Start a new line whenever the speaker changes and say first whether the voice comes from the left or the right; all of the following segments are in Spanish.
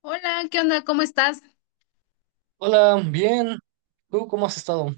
left: Hola, ¿qué onda? ¿Cómo estás?
right: Hola, bien. ¿Tú cómo has estado?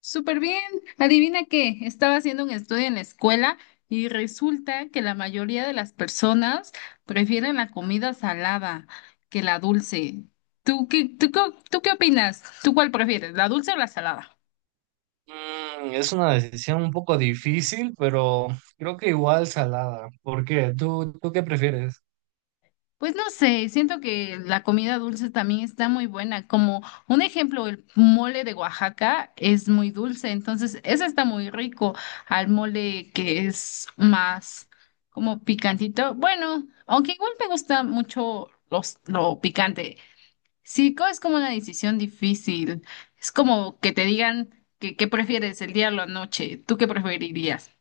left: Súper bien. Adivina qué, estaba haciendo un estudio en la escuela y resulta que la mayoría de las personas prefieren la comida salada que la dulce. ¿Tú qué, tú, tú qué opinas? ¿Tú cuál prefieres, la dulce o la salada?
right: Es una decisión un poco difícil, pero creo que igual salada. ¿Por qué? ¿Tú qué prefieres?
left: Pues no sé, siento que la comida dulce también está muy buena. Como un ejemplo, el mole de Oaxaca es muy dulce, entonces ese está muy rico al mole que es más como picantito. Bueno, aunque igual me gusta mucho lo picante. Sí, es como una decisión difícil. Es como que te digan que prefieres el día o la noche. ¿Tú qué preferirías?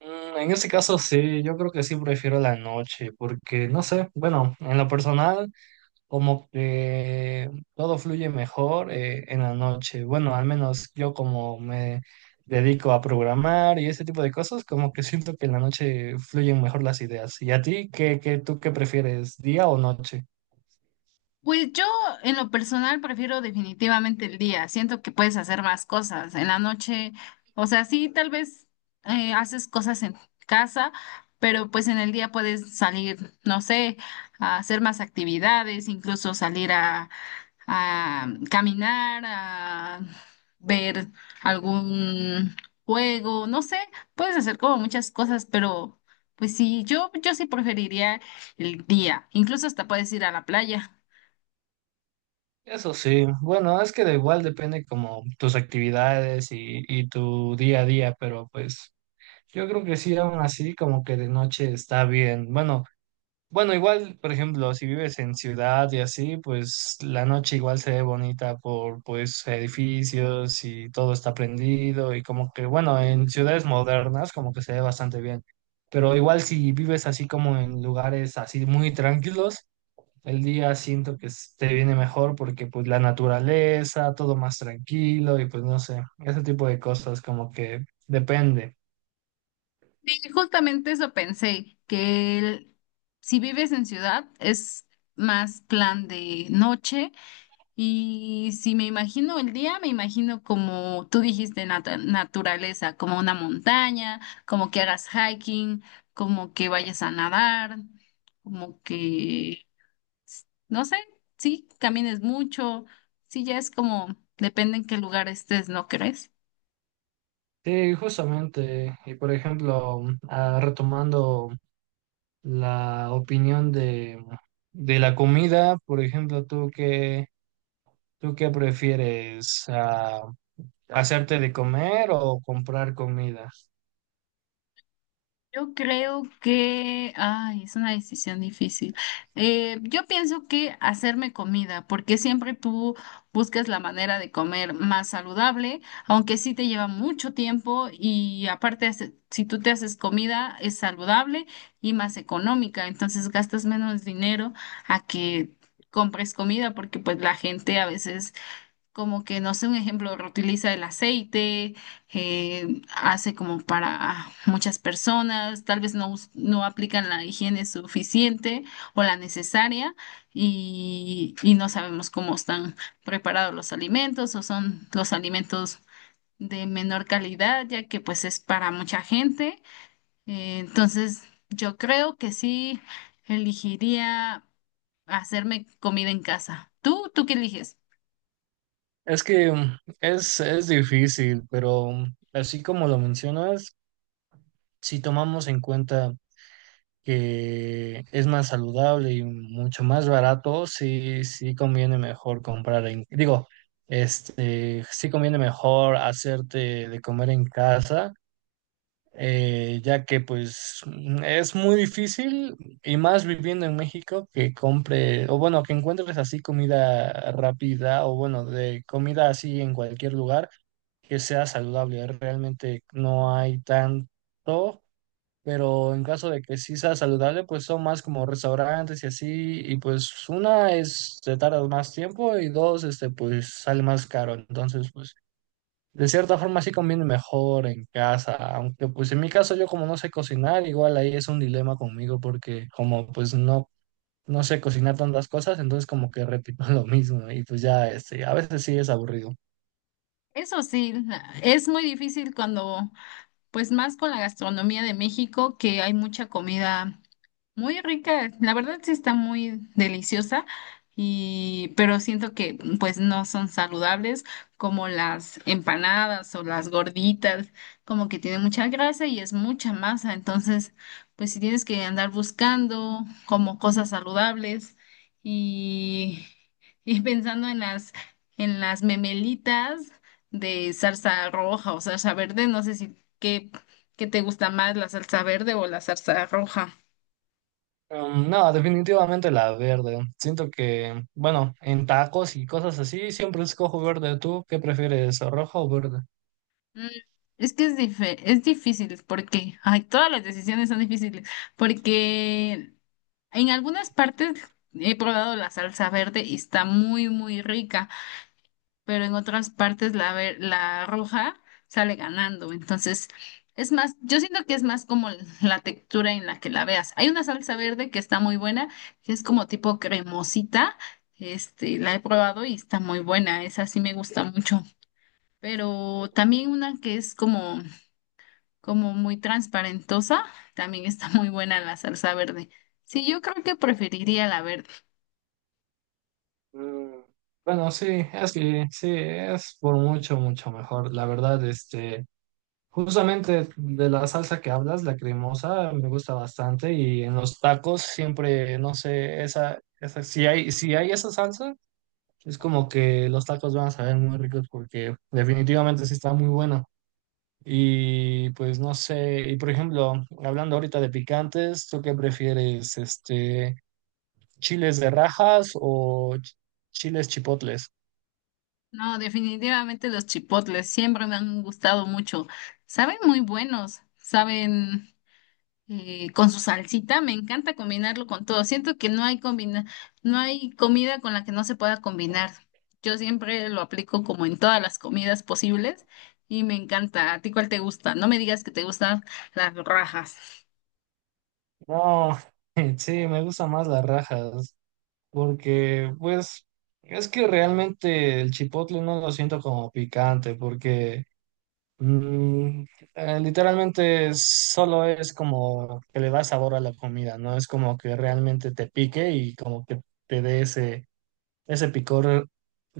right: En este caso sí, yo creo que sí prefiero la noche, porque no sé, bueno, en lo personal como que todo fluye mejor en la noche. Bueno, al menos yo como me dedico a programar y ese tipo de cosas, como que siento que en la noche fluyen mejor las ideas. ¿Y a ti tú qué prefieres, día o noche?
left: Pues yo en lo personal prefiero definitivamente el día. Siento que puedes hacer más cosas en la noche. O sea, sí, tal vez haces cosas en casa, pero pues en el día puedes salir, no sé, a hacer más actividades, incluso salir a caminar, a ver algún juego, no sé, puedes hacer como muchas cosas, pero pues sí, yo sí preferiría el día. Incluso hasta puedes ir a la playa.
right: Eso sí, bueno, es que de igual depende como tus actividades y tu día a día, pero pues yo creo que sí, aún así como que de noche está bien. Bueno, bueno, igual, por ejemplo, si vives en ciudad y así, pues la noche igual se ve bonita por pues edificios y todo está prendido y como que, bueno, en ciudades modernas como que se ve bastante bien, pero igual si vives así como en lugares así muy tranquilos. El día siento que te viene mejor porque pues la naturaleza, todo más tranquilo y pues no sé, ese tipo de cosas como que depende.
left: Sí, justamente eso pensé, si vives en ciudad es más plan de noche y si me imagino el día, me imagino como tú dijiste, naturaleza, como una montaña, como que hagas hiking, como que vayas a nadar, como que, no sé, sí, camines mucho, sí, ya es como, depende en qué lugar estés, ¿no crees?
right: Sí, justamente. Y por ejemplo, ah, retomando la opinión de la comida, por ejemplo, ¿tú qué prefieres? Ah, ¿hacerte de comer o comprar comida?
left: Yo creo que, ay, es una decisión difícil. Yo pienso que hacerme comida, porque siempre tú buscas la manera de comer más saludable, aunque sí te lleva mucho tiempo y aparte, si tú te haces comida, es saludable y más económica, entonces gastas menos dinero a que compres comida, porque pues la gente a veces como que, no sé, un ejemplo, reutiliza el aceite, hace como para muchas personas, tal vez no, no aplican la higiene suficiente o la necesaria y no sabemos cómo están preparados los alimentos o son los alimentos de menor calidad, ya que pues es para mucha gente. Entonces, yo creo que sí elegiría hacerme comida en casa. ¿Tú, tú qué eliges?
right: Es que es difícil, pero así como lo mencionas, si tomamos en cuenta que es más saludable y mucho más barato, sí conviene mejor comprar en, digo, este, sí conviene mejor hacerte de comer en casa, ya que pues es muy difícil y más viviendo en México que compre, o bueno, que encuentres así comida rápida o bueno, de comida así en cualquier lugar que sea saludable. Realmente no hay tanto, pero en caso de que sí sea saludable, pues son más como restaurantes y así, y pues una es, te tardas más tiempo y dos, este, pues sale más caro, entonces pues de cierta forma sí conviene mejor en casa, aunque pues en mi caso yo como no sé cocinar, igual ahí es un dilema conmigo porque como pues no... No sé cocinar tantas cosas, entonces como que repito lo mismo y pues ya este, a veces sí es aburrido.
left: Eso sí, es muy difícil cuando, pues más con la gastronomía de México, que hay mucha comida. Muy rica, la verdad sí está muy deliciosa y pero siento que pues no son saludables como las empanadas o las gorditas, como que tienen mucha grasa y es mucha masa, entonces pues si tienes que andar buscando como cosas saludables y y pensando en las memelitas de salsa roja o salsa verde, no sé si qué te gusta más, la salsa verde o la salsa roja.
right: No, definitivamente la verde. Siento que, bueno, en tacos y cosas así, siempre escojo verde. ¿Tú qué prefieres, rojo o verde?
left: Mm, es que es, es difícil porque, ay, todas las decisiones son difíciles porque en algunas partes he probado la salsa verde y está muy, muy rica, pero en otras partes la roja sale ganando. Entonces, es más, yo siento que es más como la textura en la que la veas. Hay una salsa verde que está muy buena, que es como tipo cremosita. Este, la he probado y está muy buena. Esa sí me gusta mucho pero también una que es como muy transparentosa, también está muy buena la salsa verde. Sí, yo creo que preferiría la verde.
right: Mm. Bueno, sí, es que sí, es por mucho, mucho mejor. La verdad, este, justamente de la salsa que hablas, la cremosa, me gusta bastante y en los tacos siempre, no sé, si hay, si hay esa salsa, es como que los tacos van a saber muy ricos porque definitivamente sí está muy bueno. Y pues no sé, y por ejemplo, hablando ahorita de picantes, ¿tú qué prefieres? Este, ¿chiles de rajas o chiles chipotles?
left: No, definitivamente los chipotles siempre me han gustado mucho. Saben muy buenos, saben con su salsita, me encanta combinarlo con todo. Siento que no hay combina, no hay comida con la que no se pueda combinar. Yo siempre lo aplico como en todas las comidas posibles y me encanta. ¿A ti cuál te gusta? No me digas que te gustan las rajas.
right: No, sí, me gustan más las rajas, porque pues es que realmente el chipotle no lo siento como picante, porque mm, literalmente solo es como que le da sabor a la comida, no es como que realmente te pique y como que te dé ese picor,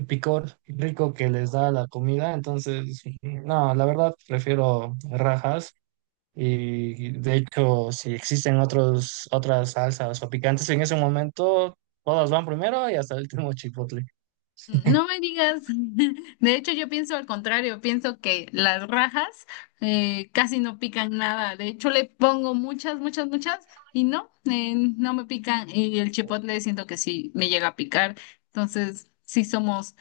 right: picor rico que les da la comida. Entonces, no, la verdad prefiero rajas. Y de hecho, si existen otras salsas o picantes en ese momento, todas van primero y hasta el último chipotle.
left: No me digas. De hecho, yo pienso al contrario. Pienso que las rajas casi no pican nada. De hecho, le pongo muchas, muchas, muchas y no, no me pican. Y el chipotle siento que sí me llega a picar. Entonces, sí somos,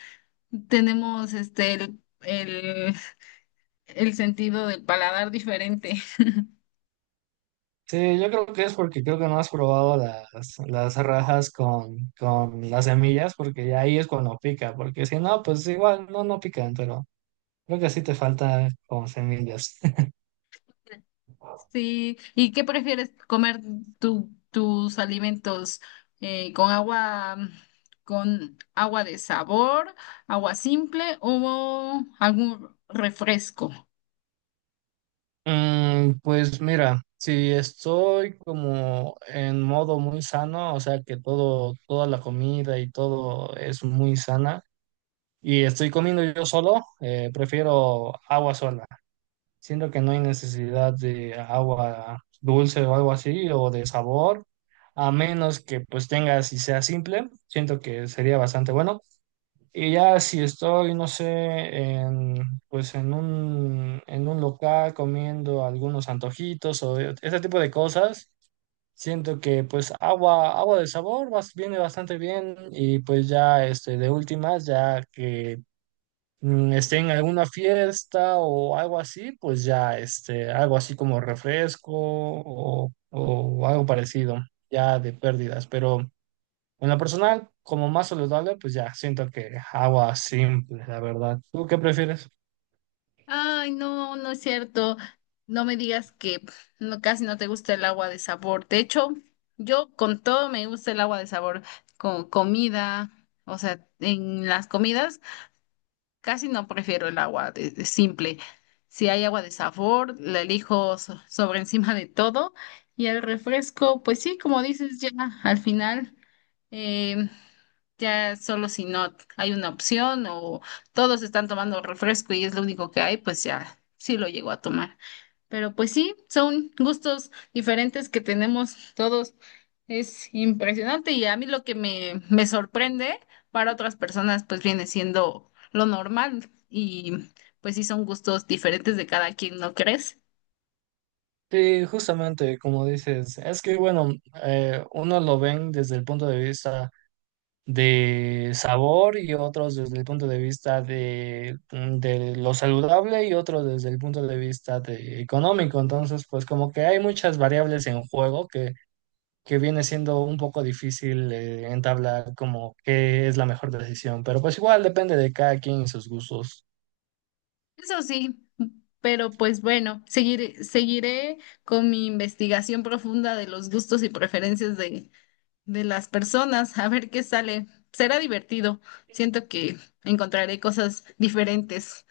left: tenemos este el sentido del paladar diferente.
right: Sí, yo creo que es porque creo que no has probado las rajas con las semillas, porque ya ahí es cuando pica, porque si no, pues igual no, no pican, pero creo que sí te falta con semillas.
left: Sí, ¿y qué prefieres comer tus alimentos eh, con agua, con agua de sabor, agua simple o algún refresco?
right: Pues mira, si estoy como en modo muy sano, o sea que toda la comida y todo es muy sana, y estoy comiendo yo solo, prefiero agua sola. Siento que no hay necesidad de agua dulce o algo así, o de sabor, a menos que pues tengas y sea simple. Siento que sería bastante bueno. Y ya si estoy, no sé, en un local comiendo algunos antojitos o ese tipo de cosas, siento que pues agua de sabor viene bastante bien y pues ya este, de últimas, ya que mm, esté en alguna fiesta o algo así, pues ya este, algo así como refresco o algo parecido, ya de pérdidas, pero... En lo personal, como más saludable, pues ya siento que agua simple, la verdad. ¿Tú qué prefieres?
left: Ay, no, no es cierto. No me digas que no, casi no te gusta el agua de sabor. De hecho, yo con todo me gusta el agua de sabor, con comida, o sea, en las comidas. Casi no prefiero el agua de simple. Si hay agua de sabor, la elijo sobre encima de todo. Y el refresco, pues sí, como dices, ya al final, eh, ya solo si no hay una opción o todos están tomando refresco y es lo único que hay, pues ya sí lo llego a tomar. Pero pues sí, son gustos diferentes que tenemos todos. Es impresionante y a mí lo que me sorprende para otras personas pues viene siendo lo normal y pues sí son gustos diferentes de cada quien, ¿no crees?
right: Sí, justamente como dices, es que bueno, unos lo ven desde el punto de vista de sabor y otros desde el punto de vista de, mm, de lo saludable y otros desde el punto de vista de económico. Entonces, pues como que hay muchas variables en juego que viene siendo un poco difícil entablar como qué es la mejor decisión, pero pues igual depende de cada quien y sus gustos.
left: Eso sí, pero pues bueno, seguiré con mi investigación profunda de los gustos y preferencias de las personas a ver qué sale. Será divertido. Siento que encontraré cosas diferentes.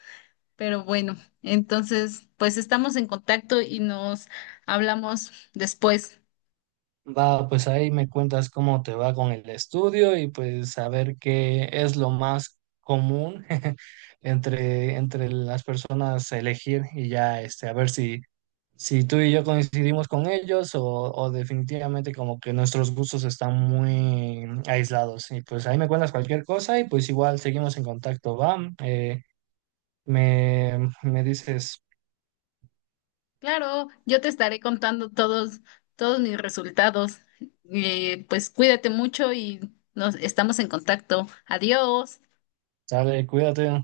left: Pero bueno, entonces, pues estamos en contacto y nos hablamos después.
right: Va, pues ahí me cuentas cómo te va con el estudio y pues a ver qué es lo más común entre las personas a elegir y ya este, a ver si, si tú y yo coincidimos con ellos o definitivamente como que nuestros gustos están muy aislados. Y pues ahí me cuentas cualquier cosa y pues igual seguimos en contacto, va. Eh, me dices,
left: Claro, yo te estaré contando todos mis resultados. Pues cuídate mucho y nos estamos en contacto. Adiós.
right: sale, cuídate.